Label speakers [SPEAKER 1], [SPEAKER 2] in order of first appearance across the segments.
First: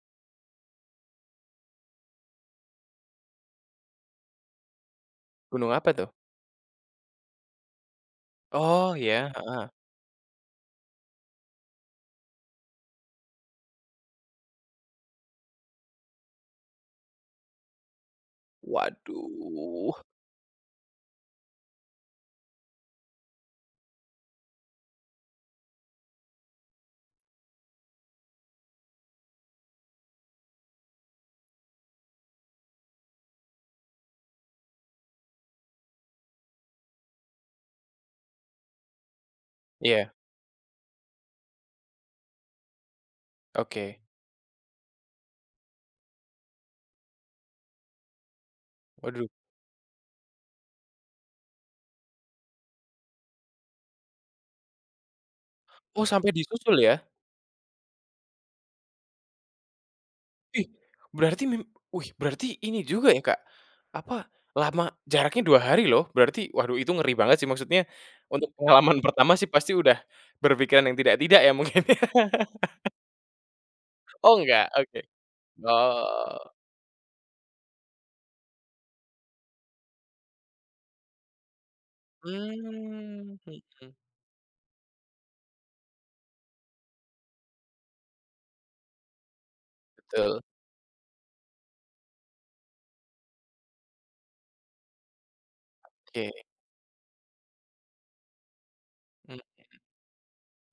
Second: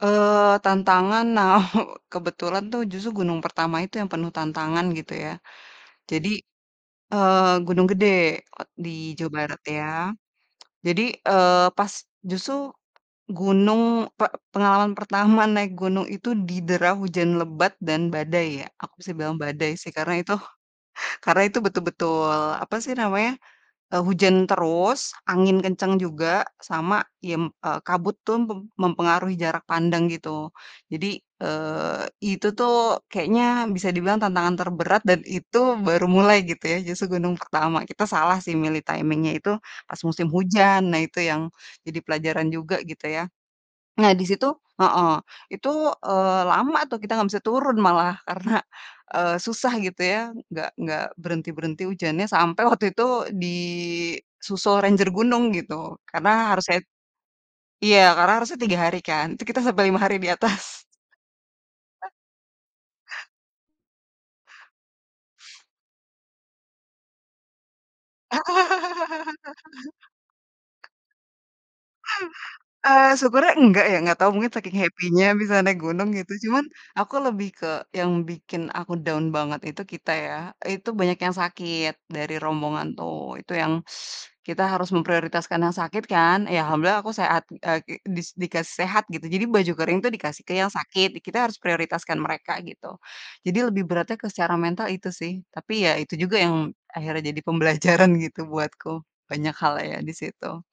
[SPEAKER 1] Eee, tantangan nah kebetulan tuh justru gunung pertama itu yang penuh tantangan gitu ya.
[SPEAKER 2] Gunung apa tuh?
[SPEAKER 1] Jadi, eee, Gunung Gede o
[SPEAKER 2] Oh
[SPEAKER 1] di Jawa
[SPEAKER 2] ya
[SPEAKER 1] Barat
[SPEAKER 2] heeh.
[SPEAKER 1] ya. Jadi, eee, pas justru, gunung pe pengalaman pertama naik gunung itu didera hujan lebat dan badai ya, aku bisa bilang badai sih
[SPEAKER 2] Waduh.
[SPEAKER 1] karena itu karena itu betul betul apa sih namanya, eee, hujan terus, angin kencang juga sama yem eee, kabut tuh pem mempengaruhi jarak pandang gitu. Jadi, eee, itu tuh kayaknya bisa dibilang tantangan terberat dan itu baru mulai gitu ya, justru gunung pertama, kita salah sih milih timing-nya itu pas
[SPEAKER 2] Iya.
[SPEAKER 1] musim hujan nah itu yang jadi pelajaran juga gitu ya.
[SPEAKER 2] Oke.
[SPEAKER 1] Nah di situ heeh itu, eee, lama tuh kita gak bisa turun malah karena,
[SPEAKER 2] Waduh.
[SPEAKER 1] eee, susah gitu ya, enggak enggak berhenti berhenti hujannya sampai waktu itu di susul ranger gunung gitu,
[SPEAKER 2] Oh
[SPEAKER 1] karena
[SPEAKER 2] sampai
[SPEAKER 1] harusnya
[SPEAKER 2] disusul ya.
[SPEAKER 1] iya karena harusnya 3 hari kan, tuh kita sampai 5 hari di
[SPEAKER 2] Ih
[SPEAKER 1] atas.
[SPEAKER 2] berarti mim wih berarti ini juga ya Kak, apa, lama jaraknya 2 hari loh, berarti waduh itu ngeri banget sih maksudnya, untuk pengalaman pertama sih pasti udah, berpikiran yang tidak tidak ya mungkin ya.
[SPEAKER 1] Eee, syukurnya enggak ya, ga tau
[SPEAKER 2] Oh
[SPEAKER 1] mungkin
[SPEAKER 2] enggak,
[SPEAKER 1] saking
[SPEAKER 2] oke.
[SPEAKER 1] happy-nya bisa naik gunung gitu,
[SPEAKER 2] Oh.
[SPEAKER 1] cuman aku lebih ke yang bikin aku down banget itu, kita ya itu banyak yang sakit, dari rombongan tuh
[SPEAKER 2] Mmm,
[SPEAKER 1] itu yang,
[SPEAKER 2] hmm.
[SPEAKER 1] kita harus memprioritaskan yang sakit kan, ya alhamdulillah aku seha,t eee, kek dis dikasih sehat gitu, jadi baju kering tuh
[SPEAKER 2] Betul.
[SPEAKER 1] dikasih ke yang sakit, di kita harus prioritaskan mereka gitu. Jadi lebih beratnya ke secara mental itu sih, tapi ya itu
[SPEAKER 2] Oke.
[SPEAKER 1] juga yang akhirnya jadi pembelajaran gitu buatku,
[SPEAKER 2] Hmm ya.
[SPEAKER 1] banyak hal ya di situ.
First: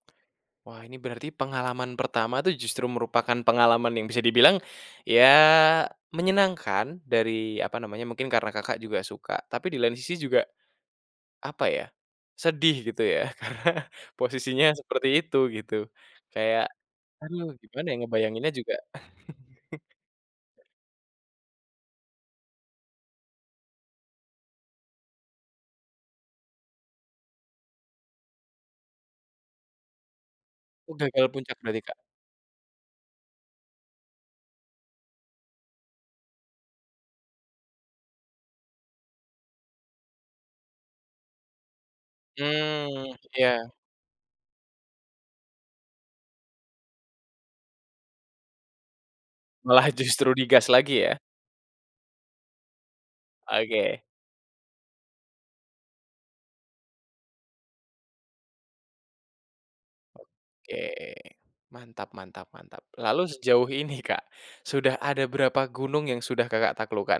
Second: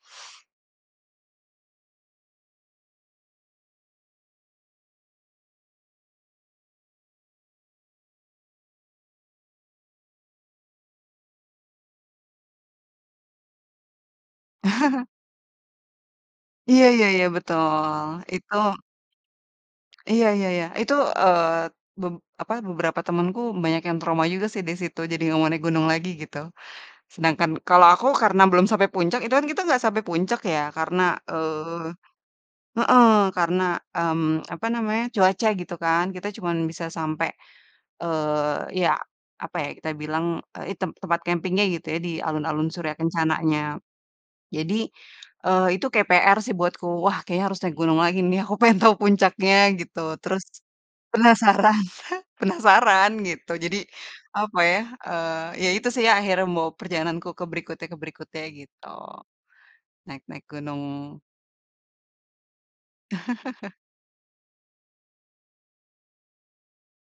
[SPEAKER 2] Wah ini berarti pengalaman pertama tuh justru merupakan pengalaman yang bisa dibilang, ya menyenangkan dari apa namanya, mungkin karena Kakak juga suka tapi di lain sisi juga, apa ya? Sedih gitu ya karena posisinya seperti itu gitu. Kayak,
[SPEAKER 1] iya iya iya
[SPEAKER 2] aduh gimana ya
[SPEAKER 1] betul,
[SPEAKER 2] ngebayanginnya
[SPEAKER 1] itu
[SPEAKER 2] juga.
[SPEAKER 1] Iya iya iya, itu, eee, be apa beberapa temenku banyak yang trauma juga sih disitu jadi gak mau naik gunung lagi gitu. Sedangkan kalo aku, karena belum sampai puncak itu kan kita gak sampai puncak ya karena,
[SPEAKER 2] Udah kalo puncak berarti
[SPEAKER 1] eee
[SPEAKER 2] Kak?
[SPEAKER 1] heeh karena, mmm, apa namanya, cuaca gitu kan, kita cuman bisa sampai, eee, ya, apa ya kita bilang, eee, i tem tempat campingnya gitu ya, di alun-alun Surya
[SPEAKER 2] Mmm,
[SPEAKER 1] Kencananya.
[SPEAKER 2] iya.
[SPEAKER 1] Jadi, eee, itu kek PR sih buatku, wah kayaknya harusnya gunung lagi nih, aku pengen tahu puncaknya
[SPEAKER 2] Malah
[SPEAKER 1] gitu
[SPEAKER 2] justru
[SPEAKER 1] terus,
[SPEAKER 2] di gas lagi ya.
[SPEAKER 1] penasaran, penasaran gitu, jadi
[SPEAKER 2] Oke.
[SPEAKER 1] apa ya, eee, ya itu sih ya akhirnya membawa perjalananku ke berikutnya ke berikutnya gitu. Naik-naik
[SPEAKER 2] Oke.
[SPEAKER 1] gunung.
[SPEAKER 2] Mantap mantap mantap, lalu sejauh ini Kak sudah ada berapa gunung yang sudah Kakak taklukkan?